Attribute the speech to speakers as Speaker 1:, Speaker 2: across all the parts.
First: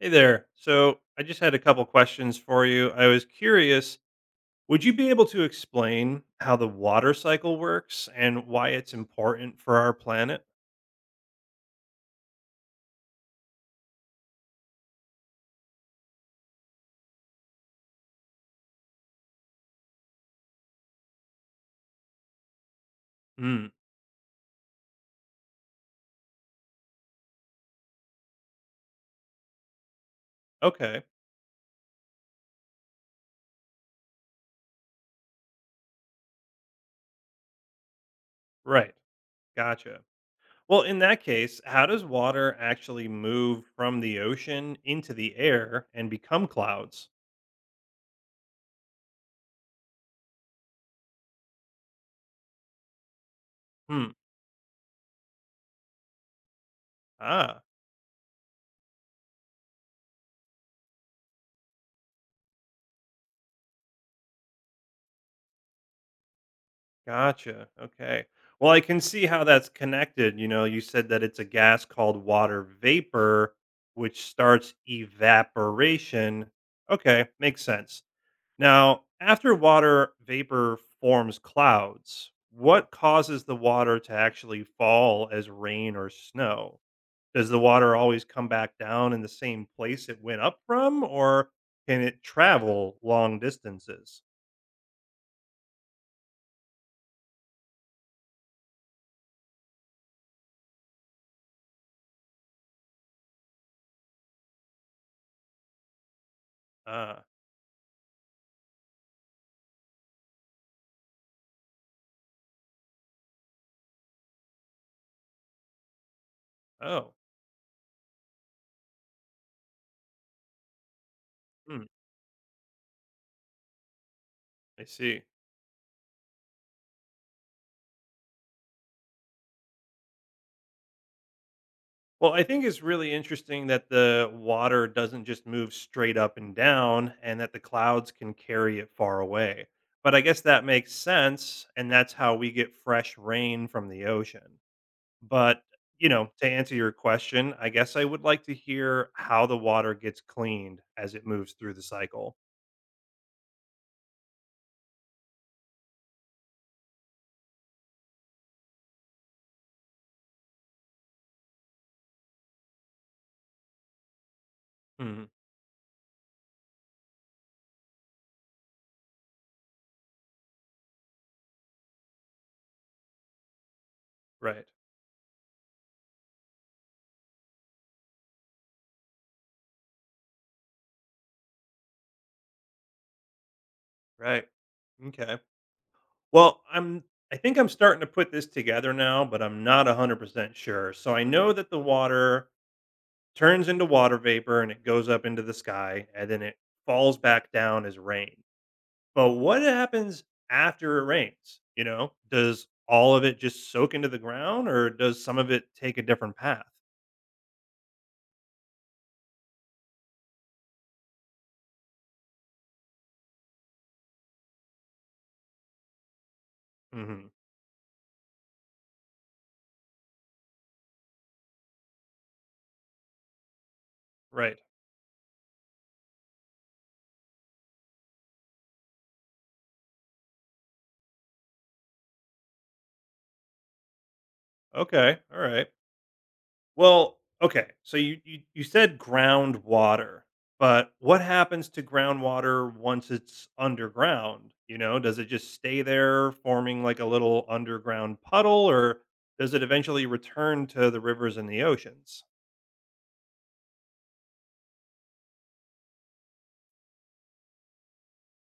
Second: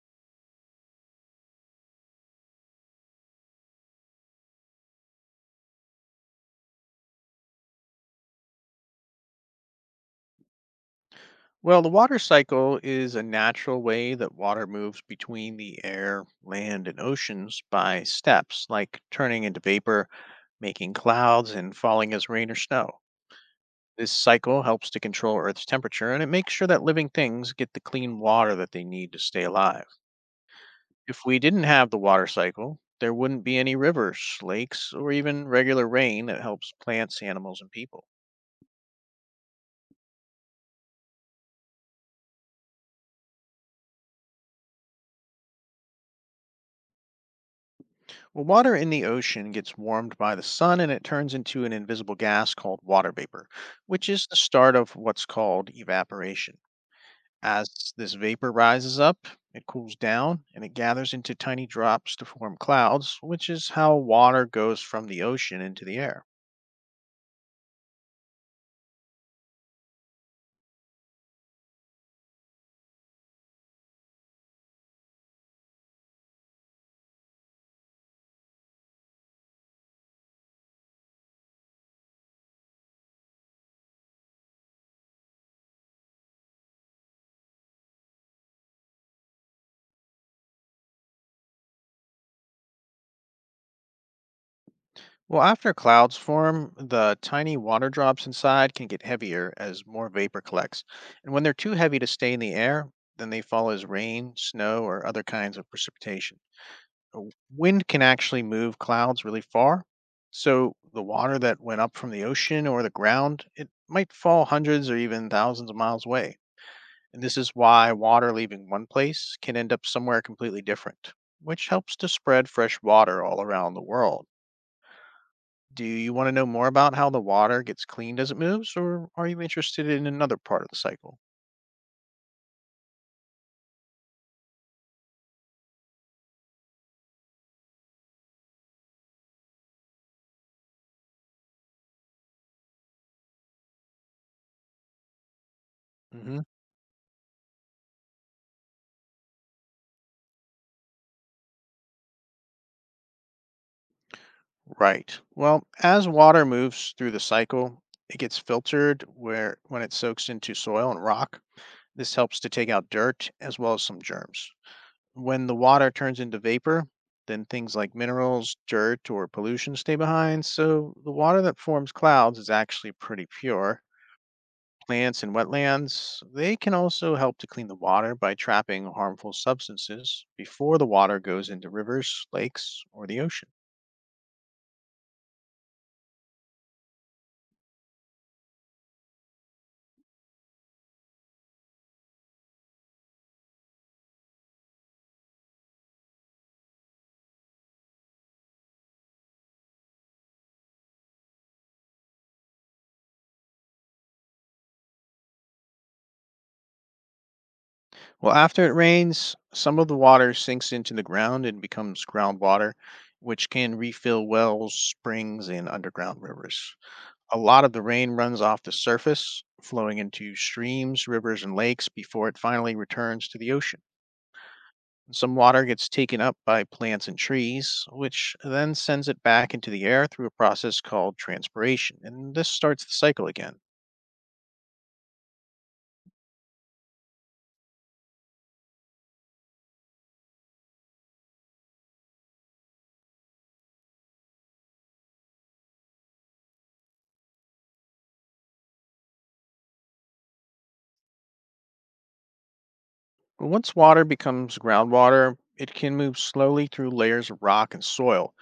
Speaker 1: Hey there. So I just had a couple questions for you. I was curious, would you be able to explain how the water cycle works and why it's important for our planet?
Speaker 2: Well, the water cycle is a natural way that water moves between the air, land, and oceans by steps, like turning into vapor, making clouds, and falling as rain or snow.
Speaker 1: Hmm.
Speaker 2: This cycle helps to control Earth's temperature and it makes sure that living things get the clean water that they need to stay alive.
Speaker 1: Okay.
Speaker 2: If we didn't have the water cycle, there wouldn't be any rivers, lakes, or even regular rain that helps plants, animals, and people.
Speaker 1: Right. Gotcha. Well, in that case, how does water actually move from the ocean into the air and become clouds?
Speaker 2: Well, water in the ocean gets warmed by the sun and it turns into an invisible gas called water vapor, which
Speaker 1: Hmm.
Speaker 2: is the start of what's called evaporation.
Speaker 1: Ah.
Speaker 2: As this vapor rises up, it cools down and it gathers into tiny drops to form clouds, which is how water goes from the ocean into the air.
Speaker 1: Gotcha. Okay. Well, I can see how that's connected. You know, you said that it's a gas called water vapor, which starts evaporation. Okay, makes sense. Now, after water vapor forms clouds, what causes the water to actually fall as rain or snow? Does the water always come back down in the same place it went up from, or can it travel long distances?
Speaker 2: Well, after clouds form, the tiny water drops inside can get heavier as more vapor collects. And when they're too heavy to stay in the air, then they fall as rain, snow, or other kinds of precipitation. Uh,
Speaker 1: Ah.
Speaker 2: Wind can actually move clouds really far. So the water that went up from the ocean or the ground, it might fall hundreds or even thousands of miles away.
Speaker 1: Oh.
Speaker 2: And this is why water leaving one place can end up somewhere completely different, which
Speaker 1: Hmm.
Speaker 2: helps to spread fresh water all around the world.
Speaker 1: I see.
Speaker 2: Do you want to know more about how the water gets cleaned as it moves, or are you interested in another part of the cycle?
Speaker 1: Well, I think it's really interesting that the water doesn't just move straight up and down and that the clouds can carry it far away. But I guess that makes sense. And that's how we get fresh rain from the ocean. But, you know,
Speaker 2: hmm
Speaker 1: to answer your question, I guess I would like to hear how the water gets cleaned as it moves through the cycle.
Speaker 2: Right. Well, as water moves through the cycle, it gets filtered where when it soaks into soil and rock. This helps to take out dirt as well as some germs.
Speaker 1: Hmm.
Speaker 2: When the water turns into vapor, then things like minerals, dirt, or pollution stay behind. So the water that forms clouds is actually pretty pure.
Speaker 1: Right.
Speaker 2: Plants and wetlands, they can also help to clean the water by trapping harmful substances before the water goes into rivers, lakes, or the ocean.
Speaker 1: Right. Okay. Well, I think I'm starting to put this together now, but I'm not 100% sure. So I know that the water turns into water vapor and it goes up into the sky and then it falls back down as rain. But what happens after it rains? You know, does all of it just soak into the ground or does some of it take a different path?
Speaker 2: Well, after it rains, some of the water sinks into the ground and becomes groundwater, which can refill wells, springs, and underground rivers.
Speaker 1: Hmm.
Speaker 2: A lot of the rain runs off the surface, flowing into streams, rivers, and lakes before it finally returns to the ocean.
Speaker 1: Right.
Speaker 2: Some water gets taken up by plants and trees, which then sends it back into the air through a process called transpiration, and this starts the cycle again.
Speaker 1: Okay. All right. Well, okay. So you said groundwater, but what happens to groundwater once it's underground? You know, does it just stay there forming like a little underground puddle or does it eventually return to the rivers and the oceans?
Speaker 2: Once water becomes groundwater, it can move slowly through layers of rock and soil.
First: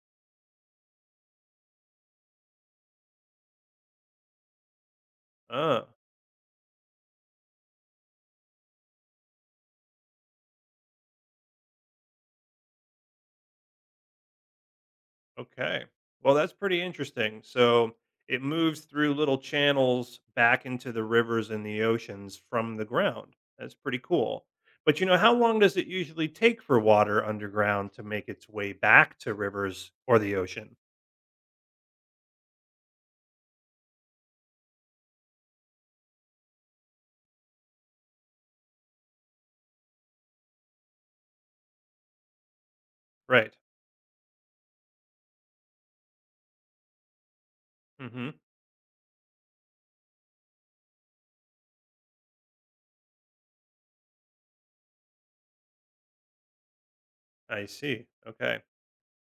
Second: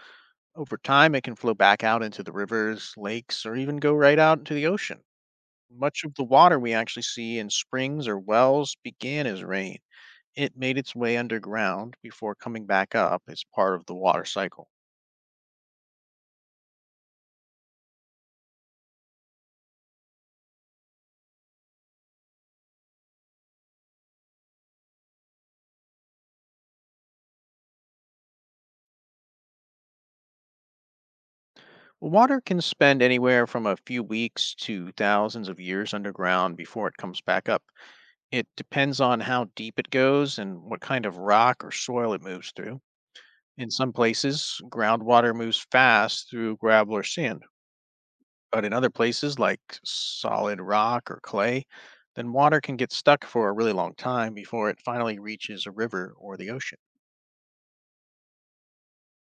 Speaker 2: Over time, it can flow back out into the rivers, lakes, or even go right out into the ocean.
Speaker 1: Oh.
Speaker 2: Much of the water we actually see in springs or wells began as rain. It made its way underground before coming back up as part of the water cycle.
Speaker 1: Okay. Well, that's pretty interesting. So it moves through little channels back into the rivers and the oceans from the ground. That's pretty cool. But you know, how long does it usually take for water underground to make its way back to rivers or the ocean?
Speaker 2: Water can spend anywhere from a few weeks to thousands of years underground before it comes back up. It depends on how deep it goes and what kind of rock or soil it moves through.
Speaker 1: Right.
Speaker 2: In some places, groundwater moves fast through gravel or sand.
Speaker 1: Mhm.
Speaker 2: But in other places like solid rock or clay, then water can get stuck for a really long time before it finally reaches a river or the ocean.
Speaker 1: I see. Okay.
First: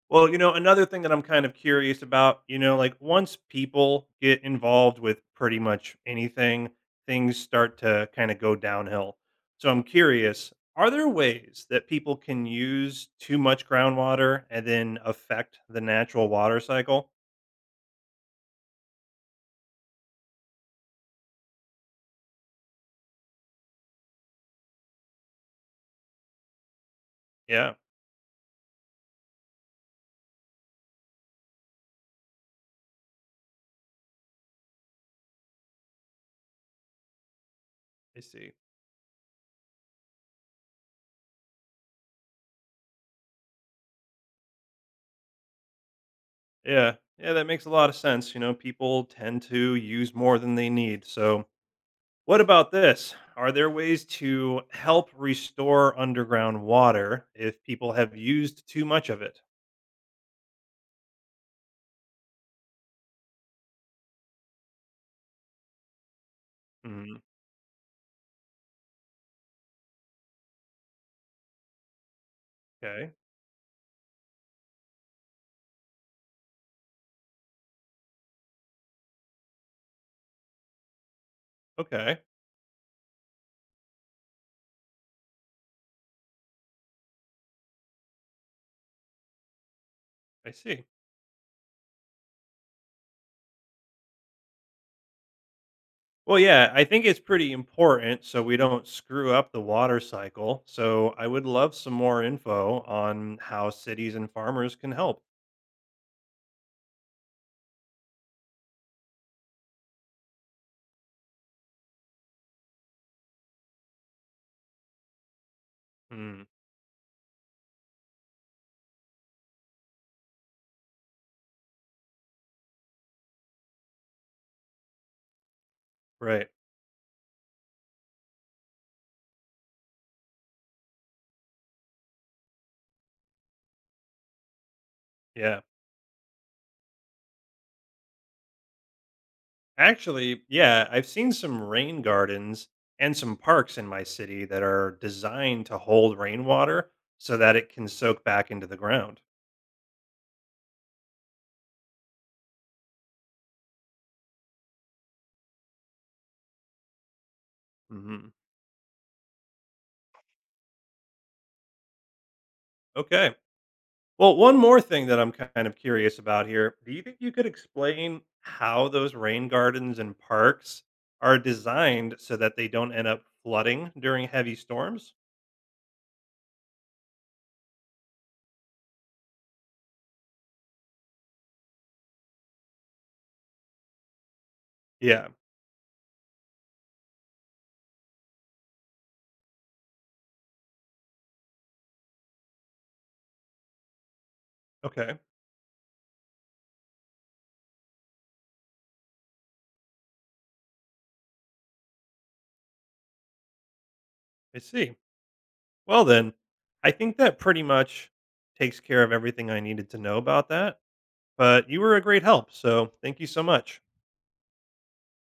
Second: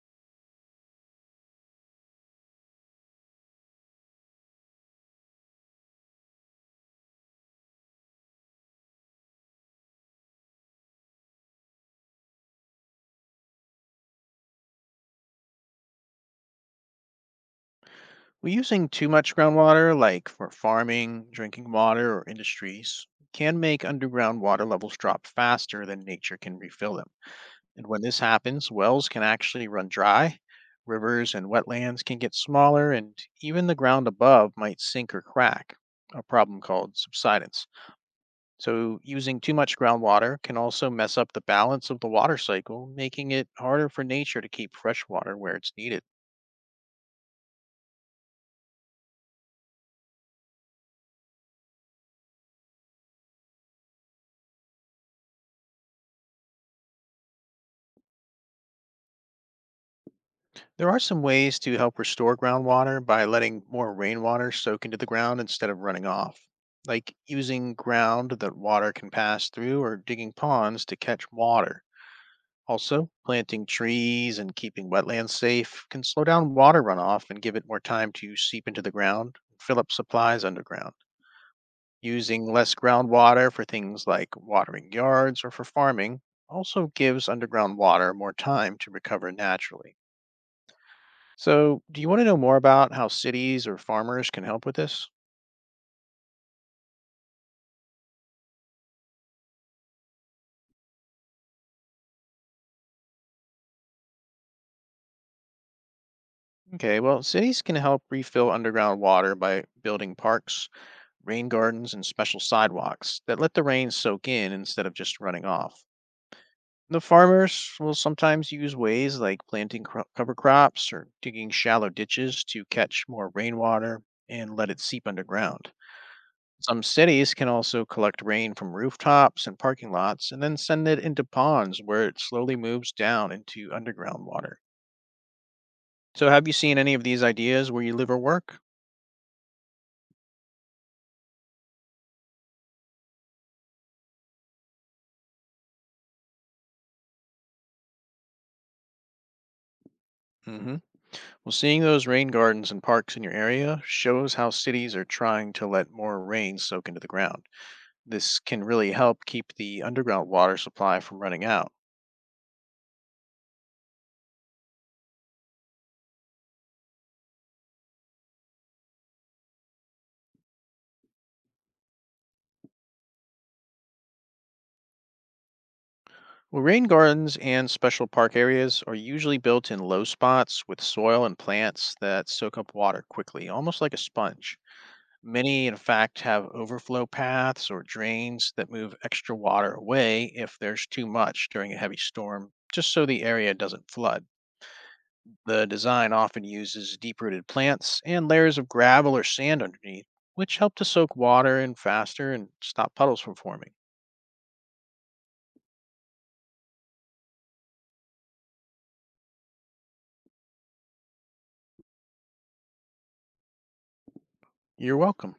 Speaker 1: Well, you know, another thing that I'm kind of curious about, you know, like once people get involved with pretty much anything, things start to kind of go downhill. So I'm curious, are there ways that people can use too much groundwater and then affect the natural water cycle?
Speaker 2: Well, using too much groundwater, like for farming, drinking water, or industries, can make underground water levels drop faster than nature can refill them.
Speaker 1: Yeah.
Speaker 2: And when this happens, wells can actually run dry, rivers and wetlands can get smaller, and even the ground above might sink or crack, a problem called subsidence.
Speaker 1: I see.
Speaker 2: So, using too much groundwater can also mess up the balance of the water cycle, making it harder for nature to keep fresh water where it's needed.
Speaker 1: Yeah. Yeah, that makes a lot of sense. You know, people tend to use more than they need. So what about this? Are there ways to help restore underground water if people have used too much of it?
Speaker 2: There are some ways to help restore groundwater by letting more rainwater soak into the ground instead of running off, like
Speaker 1: Mm.
Speaker 2: using ground that water can pass through or digging ponds to catch water. Also,
Speaker 1: Okay.
Speaker 2: planting trees and keeping wetlands safe can slow down water runoff and give it more time to seep into the ground and fill up supplies underground.
Speaker 1: Okay.
Speaker 2: Using less groundwater for things like watering yards or for farming also gives underground water more time to recover naturally.
Speaker 1: I see.
Speaker 2: So, do you want to know more about how cities or farmers can help with this?
Speaker 1: Well, yeah, I think it's pretty important so we don't screw up the water cycle. So I would love some more info on how cities and farmers can help.
Speaker 2: Okay, well, cities can help refill underground water by building parks, rain gardens, and special sidewalks that let the rain soak in instead of just running off.
Speaker 1: Mm.
Speaker 2: The farmers will sometimes use ways like planting cover crops or digging shallow ditches to catch more rainwater and let it seep underground.
Speaker 1: Right.
Speaker 2: Some cities can also collect rain from rooftops and parking lots and then send it into ponds where it slowly moves down into underground water.
Speaker 1: Yeah.
Speaker 2: So, have you seen any of these ideas where you live or work?
Speaker 1: Actually, yeah, I've seen some rain gardens and some parks in my city that are designed to hold rainwater so that it can soak back into the ground.
Speaker 2: hmm Well, seeing those rain gardens and parks in your area shows how cities are trying to let more rain soak into the ground.
Speaker 1: Hmm.
Speaker 2: This can really help keep the underground water supply from running out.
Speaker 1: Okay. Well, one more thing that I'm kind of curious about here. Do you think you could explain how those rain gardens and parks are designed so that they don't end up flooding during heavy storms?
Speaker 2: Well, rain gardens and special park areas are usually built in low spots with soil and plants that soak up water quickly, almost like a sponge.
Speaker 1: Yeah.
Speaker 2: Many, in fact, have overflow paths or drains that move extra water away if there's too much during a heavy storm, just so the area doesn't flood.
Speaker 1: Okay.
Speaker 2: The design often uses deep rooted plants and layers of gravel or sand underneath, which help to soak water in faster and stop puddles from forming.
Speaker 1: I see. Well, then, I think that pretty much takes care of everything I needed to know about that. But you were a great help, so thank you so much.
Speaker 2: You're welcome.